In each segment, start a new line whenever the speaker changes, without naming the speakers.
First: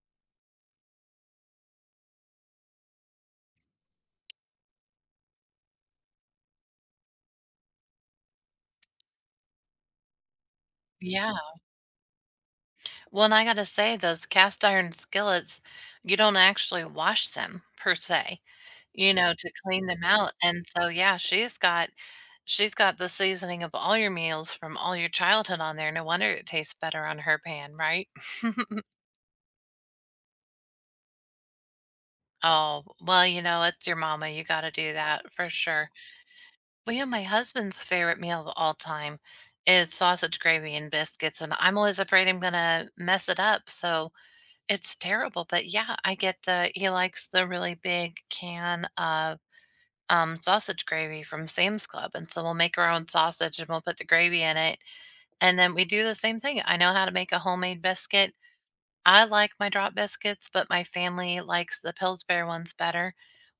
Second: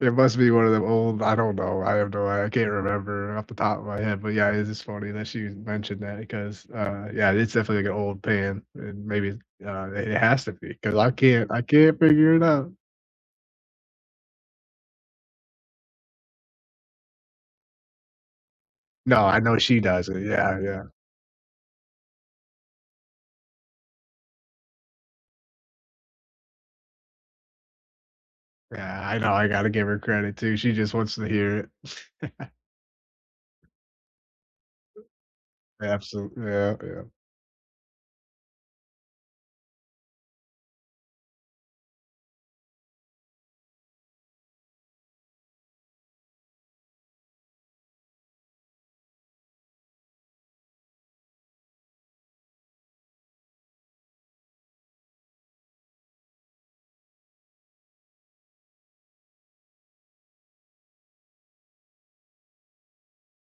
It must be one of them old I don't know. I have no I I can't remember off the top of my head. But, yeah, it is funny that she mentioned that 'cause, uh, yeah, it's definitely, like, an old pan. And maybe, uh, it has to be 'cause I
Yeah.
can't I can't figure it out.
Well, and I gotta say those cast-iron skillets, you don't actually wash them per se, you
No,
know,
I
to
know she
clean them
does it.
out.
Yeah,
And
yeah.
so, yeah, she's got she's got the seasoning of all your meals from all your childhood on there. No wonder it tastes better on her pan, right?
Yeah, I know. I gotta give her credit, too. She just wants to hear it.
Oh, well, you know, it's your mama, you gotta do that for sure.
Absolu yeah,
Well, you
yeah.
know, my husband's favorite meal of all time is sausage gravy and biscuits, and I'm always afraid I'm gonna mess it up. So, it's terrible. But, yeah, I get the he likes the really big can of, um, sausage gravy from Sam's Club. And so, we'll make our own sausage, and we'll put the gravy in it. And then we do the same thing. I know how to make a homemade biscuit. I like my drop biscuits, but my family likes the Pillsbury ones better.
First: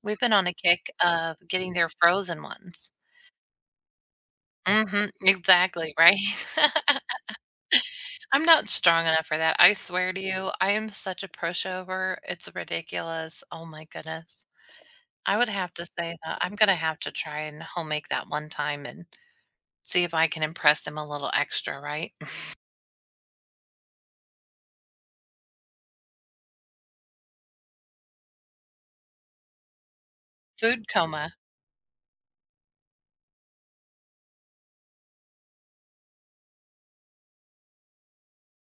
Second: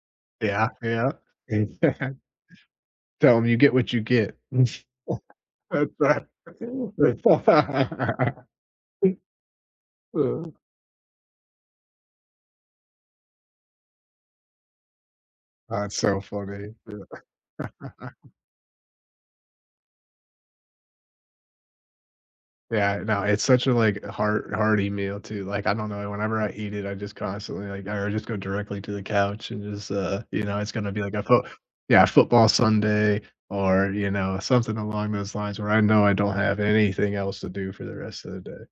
We've been on a
Yeah,
kick
yeah.
of getting their
Yeah.
frozen ones.
Tell 'em, "You get what you get." That's
Mhm, exactly, right?
that.
I'm not strong enough for that. I swear to
Uh.
you, I am such a pushover. It's ridiculous. Oh my goodness. I would have to
That's
say
so
that I'm
funny,
gonna
yeah.
have to try and home-make that one time and see if I can impress him a little extra, right?
Yeah, no. It's such a, like, heart hearty meal, too. Like, I don't know, whenever I eat it, I just constantly, like, I r just go directly to the couch and just, uh, you know, it's
Food
gonna be like a
coma.
foot Yeah, a football Sunday or, you know, something along those lines where I know I don't have anything else to do for the rest of the day.